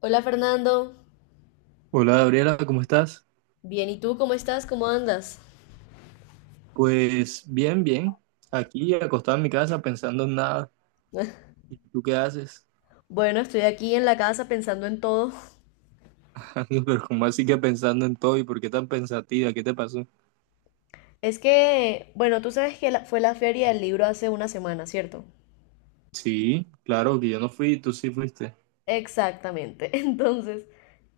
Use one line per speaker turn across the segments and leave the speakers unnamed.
Hola, Fernando.
Hola Gabriela, ¿cómo estás?
Bien, ¿y tú cómo estás? ¿Cómo andas?
Pues bien, bien. Aquí acostado en mi casa pensando en nada. ¿Y tú qué haces?
Bueno, estoy aquí en la casa pensando en todo.
Amigo, pero ¿cómo así que pensando en todo? ¿Y por qué tan pensativa? ¿Qué te pasó?
Es que, bueno, tú sabes que fue la feria del libro hace una semana, ¿cierto?
Sí, claro que yo no fui, tú sí fuiste.
Exactamente. Entonces,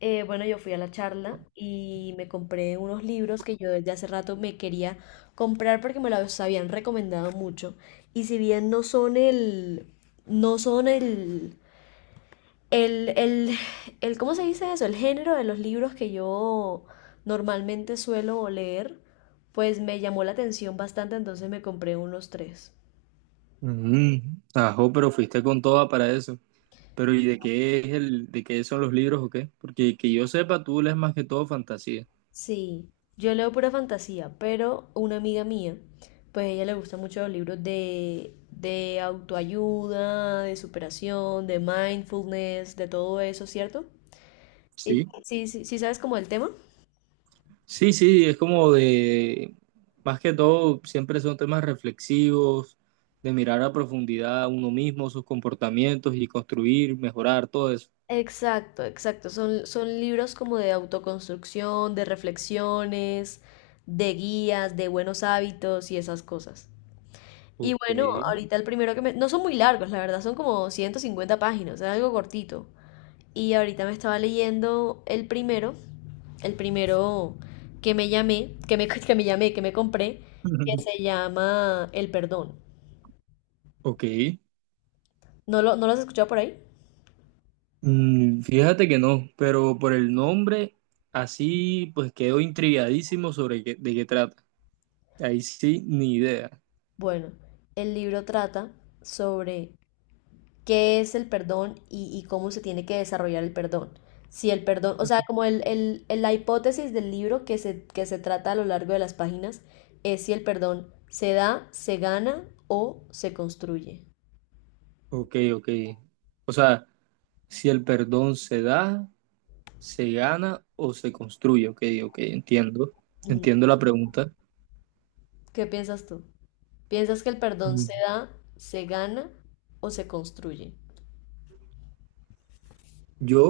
bueno, yo fui a la charla y me compré unos libros que yo desde hace rato me quería comprar porque me los habían recomendado mucho. Y si bien no son el, no son El, el, el, ¿cómo se dice eso? El género de los libros que yo normalmente suelo leer, pues me llamó la atención bastante, entonces me compré unos tres.
Mm, ajo, pero fuiste con toda para eso. Pero ¿y de qué es de qué son los libros o qué? Porque que yo sepa, tú lees más que todo fantasía.
Sí, yo leo pura fantasía, pero una amiga mía, pues a ella le gustan mucho los libros de autoayuda, de superación, de mindfulness, de todo eso, ¿cierto? Y
Sí.
sí, sí, sí, ¿sabes como el tema?
Sí, sí, es como más que todo, siempre son temas reflexivos, de mirar a profundidad a uno mismo, sus comportamientos y construir, mejorar todo eso.
Exacto, exacto. Son libros como de autoconstrucción, de reflexiones, de guías, de buenos hábitos y esas cosas. Y bueno,
Ok.
ahorita el primero que me... No son muy largos, la verdad, son como 150 páginas, es algo cortito. Y ahorita me estaba leyendo el primero, el primero que me llamé, que me, que me llamé, que me compré, que se llama El Perdón.
Ok.
¿No lo has escuchado por ahí?
Mm, fíjate que no, pero por el nombre, así pues quedo intrigadísimo sobre de qué trata. Ahí sí, ni idea.
Bueno, el libro trata sobre qué es el perdón y cómo se tiene que desarrollar el perdón. Si el perdón, o sea, como la hipótesis del libro que se trata a lo largo de las páginas es si el perdón se da, se gana o se construye.
Ok, ok. O sea, si el perdón se da, ¿se gana o se construye? Ok, ok, entiendo.
Mm.
Entiendo la pregunta.
¿Qué piensas tú? ¿Piensas que el perdón
Mm.
se da, se gana o se construye?
Yo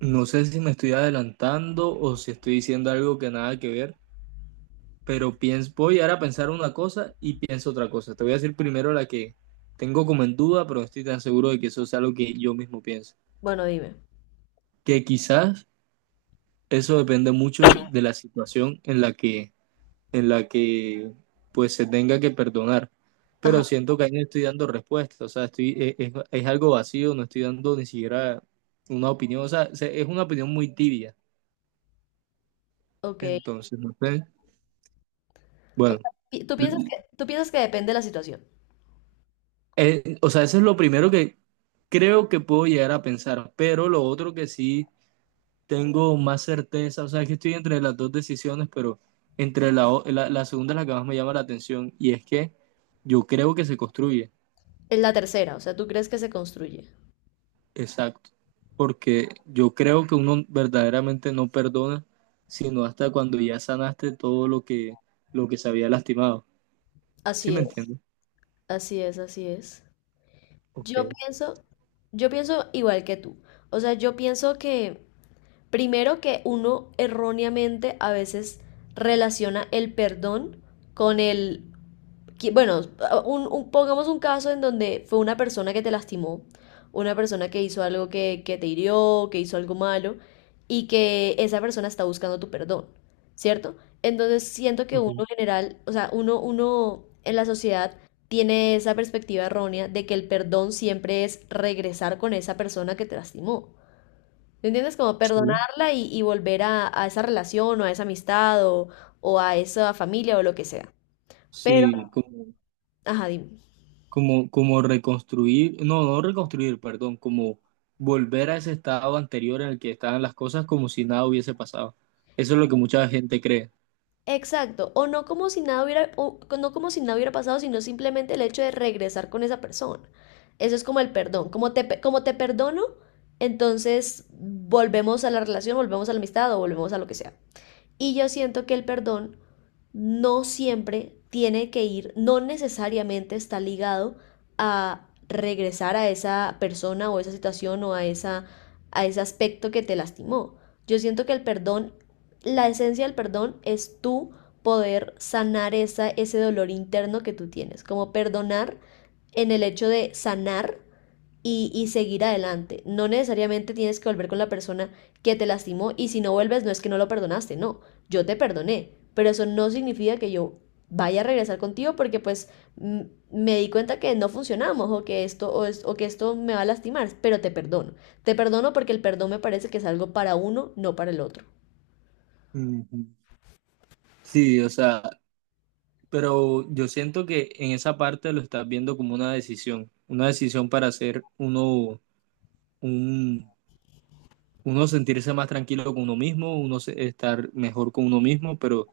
no sé si me estoy adelantando o si estoy diciendo algo que nada que ver, pero pienso, voy ahora a pensar una cosa y pienso otra cosa. Te voy a decir primero la que tengo como en duda, pero no estoy tan seguro de que eso es algo que yo mismo pienso.
Bueno, dime.
Que quizás eso depende mucho de la situación en la que pues se tenga que perdonar.
Ajá,
Pero siento que ahí no estoy dando respuesta, o sea, estoy, es algo vacío, no estoy dando ni siquiera una opinión, o sea, es una opinión muy tibia.
ok.
Entonces, no sé,
O
bueno,
sea,
l-
tú piensas que depende de la situación.
o sea, eso es lo primero que creo que puedo llegar a pensar, pero lo otro que sí tengo más certeza, o sea, es que estoy entre las dos decisiones, pero entre la segunda es la que más me llama la atención y es que yo creo que se construye.
Es la tercera, o sea, tú crees que se construye.
Exacto, porque yo creo que uno verdaderamente no perdona, sino hasta cuando ya sanaste todo lo que se había lastimado. ¿Sí
Así
me
es,
entiendes?
así es, así es.
Ok,
Yo pienso, yo pienso igual que tú. O sea, yo pienso que primero que uno erróneamente a veces relaciona el perdón con el bueno, pongamos un caso en donde fue una persona que te lastimó, una persona que hizo algo que te hirió, que hizo algo malo, y que esa persona está buscando tu perdón, ¿cierto? Entonces siento que uno
ok,
general, o sea, uno en la sociedad tiene esa perspectiva errónea de que el perdón siempre es regresar con esa persona que te lastimó. ¿Me entiendes? Como
sí.
perdonarla y volver a esa relación o a esa amistad o a esa familia o lo que sea. Pero,
Sí,
ajá, dime.
como reconstruir, no, no reconstruir, perdón, como volver a ese estado anterior en el que estaban las cosas como si nada hubiese pasado. Eso es lo que mucha gente cree.
Exacto, o no como si nada hubiera, o no como si nada hubiera pasado, sino simplemente el hecho de regresar con esa persona. Eso es como el perdón, como te, como te perdono, entonces volvemos a la relación, volvemos a la amistad o volvemos a lo que sea. Y yo siento que el perdón no siempre tiene que ir, no necesariamente está ligado a regresar a esa persona o a esa situación o a, esa, a ese aspecto que te lastimó. Yo siento que el perdón, la esencia del perdón es tú poder sanar esa, ese dolor interno que tú tienes, como perdonar en el hecho de sanar y seguir adelante. No necesariamente tienes que volver con la persona que te lastimó, y si no vuelves no es que no lo perdonaste. No, yo te perdoné, pero eso no significa que yo vaya a regresar contigo porque pues mm, me di cuenta que no funcionamos o que esto o, es, o que esto me va a lastimar, pero te perdono. Te perdono porque el perdón me parece que es algo para uno, no para el otro.
Ujú. Sí, o sea, pero yo siento que en esa parte lo estás viendo como una decisión para hacer uno, un, uno sentirse más tranquilo con uno mismo, uno estar mejor con uno mismo, pero,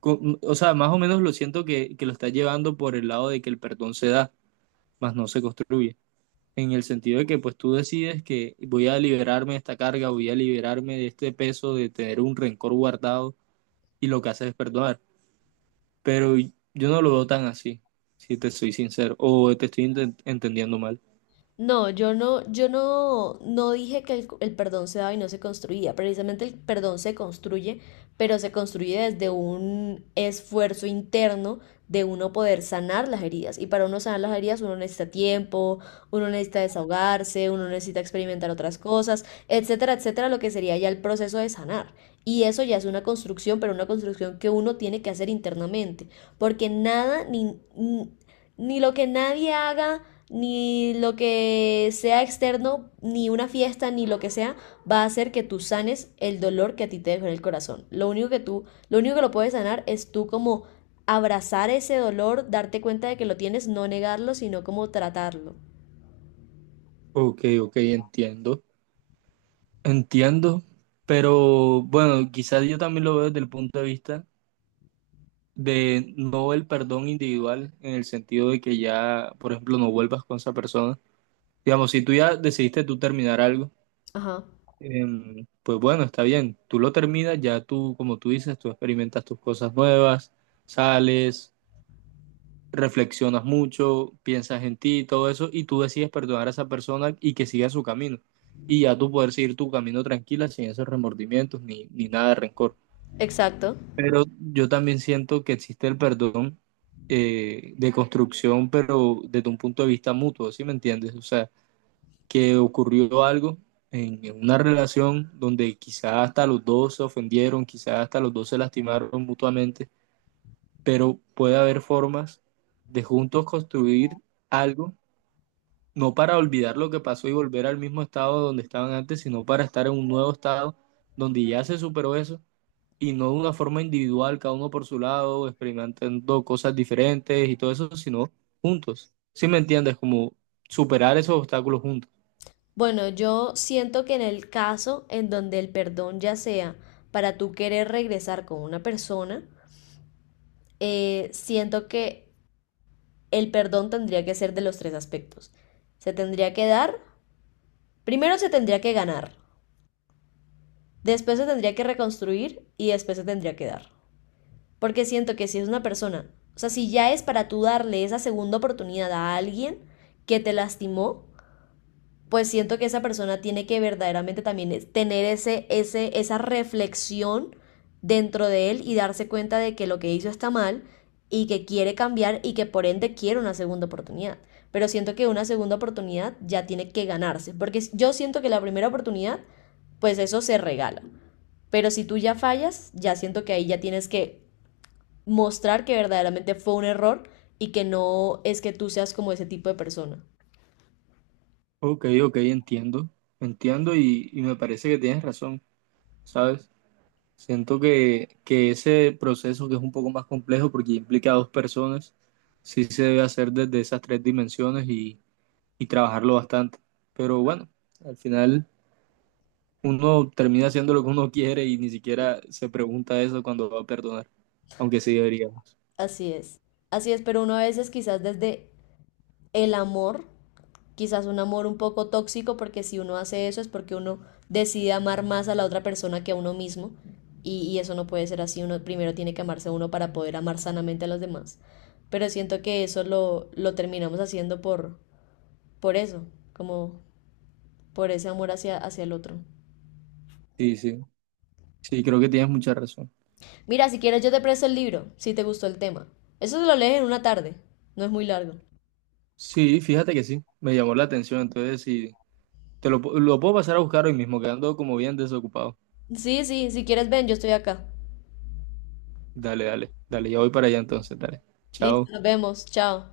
o sea, más o menos lo siento que lo estás llevando por el lado de que el perdón se da, más no se construye, en el sentido de que pues tú decides que voy a liberarme de esta carga, voy a liberarme de este peso, de tener un rencor guardado, y lo que haces es perdonar. Pero yo no lo veo tan así, si te soy sincero. O te estoy entendiendo mal.
No, yo no, yo no, no dije que el perdón se daba y no se construía. Precisamente el perdón se construye, pero se construye desde un esfuerzo interno de uno poder sanar las heridas. Y para uno sanar las heridas, uno necesita tiempo, uno necesita desahogarse, uno necesita experimentar otras cosas, etcétera, etcétera, lo que sería ya el proceso de sanar. Y eso ya es una construcción, pero una construcción que uno tiene que hacer internamente, porque nada ni lo que nadie haga, ni lo que sea externo, ni una fiesta, ni lo que sea, va a hacer que tú sanes el dolor que a ti te dejó en el corazón. Lo único que lo puedes sanar es tú como abrazar ese dolor, darte cuenta de que lo tienes, no negarlo, sino como tratarlo.
Ok, ok, entiendo. Entiendo. Pero bueno, quizás yo también lo veo desde el punto de vista de no el perdón individual, en el sentido de que ya, por ejemplo, no vuelvas con esa persona. Digamos, si tú ya decidiste tú terminar algo,
Ajá,
pues bueno, está bien. Tú lo terminas, ya tú, como tú dices, tú experimentas tus cosas nuevas, sales, reflexionas mucho, piensas en ti y todo eso, y tú decides perdonar a esa persona y que siga su camino. Y ya tú poder seguir tu camino tranquila, sin esos remordimientos ni nada de rencor.
exacto.
Pero yo también siento que existe el perdón de construcción, pero desde un punto de vista mutuo, ¿sí me entiendes? O sea, que ocurrió algo en una relación donde quizás hasta los dos se ofendieron, quizás hasta los dos se lastimaron mutuamente, pero puede haber formas de juntos construir algo, no para olvidar lo que pasó y volver al mismo estado donde estaban antes, sino para estar en un nuevo estado donde ya se superó eso y no de una forma individual, cada uno por su lado, experimentando cosas diferentes y todo eso, sino juntos. ¿Sí me entiendes? Como superar esos obstáculos juntos.
Bueno, yo siento que en el caso en donde el perdón ya sea para tú querer regresar con una persona, siento que el perdón tendría que ser de los tres aspectos. Se tendría que dar, primero se tendría que ganar, después se tendría que reconstruir y después se tendría que dar. Porque siento que si es una persona, o sea, si ya es para tú darle esa segunda oportunidad a alguien que te lastimó, pues siento que esa persona tiene que verdaderamente también tener esa reflexión dentro de él y darse cuenta de que lo que hizo está mal y que quiere cambiar y que por ende quiere una segunda oportunidad. Pero siento que una segunda oportunidad ya tiene que ganarse, porque yo siento que la primera oportunidad, pues eso se regala. Pero si tú ya fallas, ya siento que ahí ya tienes que mostrar que verdaderamente fue un error y que no es que tú seas como ese tipo de persona.
Ok, ok, entiendo, entiendo, y me parece que tienes razón, ¿sabes? Siento que ese proceso que es un poco más complejo porque implica a dos personas, sí se debe hacer desde esas tres dimensiones y trabajarlo bastante. Pero bueno, al final uno termina haciendo lo que uno quiere y ni siquiera se pregunta eso cuando va a perdonar, aunque sí deberíamos.
Así es, así es, pero uno a veces quizás desde el amor, quizás un amor un poco tóxico, porque si uno hace eso es porque uno decide amar más a la otra persona que a uno mismo, y eso no puede ser así, uno primero tiene que amarse a uno para poder amar sanamente a los demás, pero siento que eso lo terminamos haciendo por eso, como por ese amor hacia, hacia el otro.
Sí, sí, sí, creo que tienes mucha razón.
Mira, si quieres yo te presto el libro, si te gustó el tema. Eso se lo lees en una tarde, no es muy largo.
Sí, fíjate que sí, me llamó la atención, entonces sí, lo puedo pasar a buscar hoy mismo, quedando como bien desocupado.
Sí, sí, si quieres ven, yo estoy acá.
Dale, dale, dale, ya voy para allá entonces, dale.
Listo,
Chao.
nos vemos. Chao.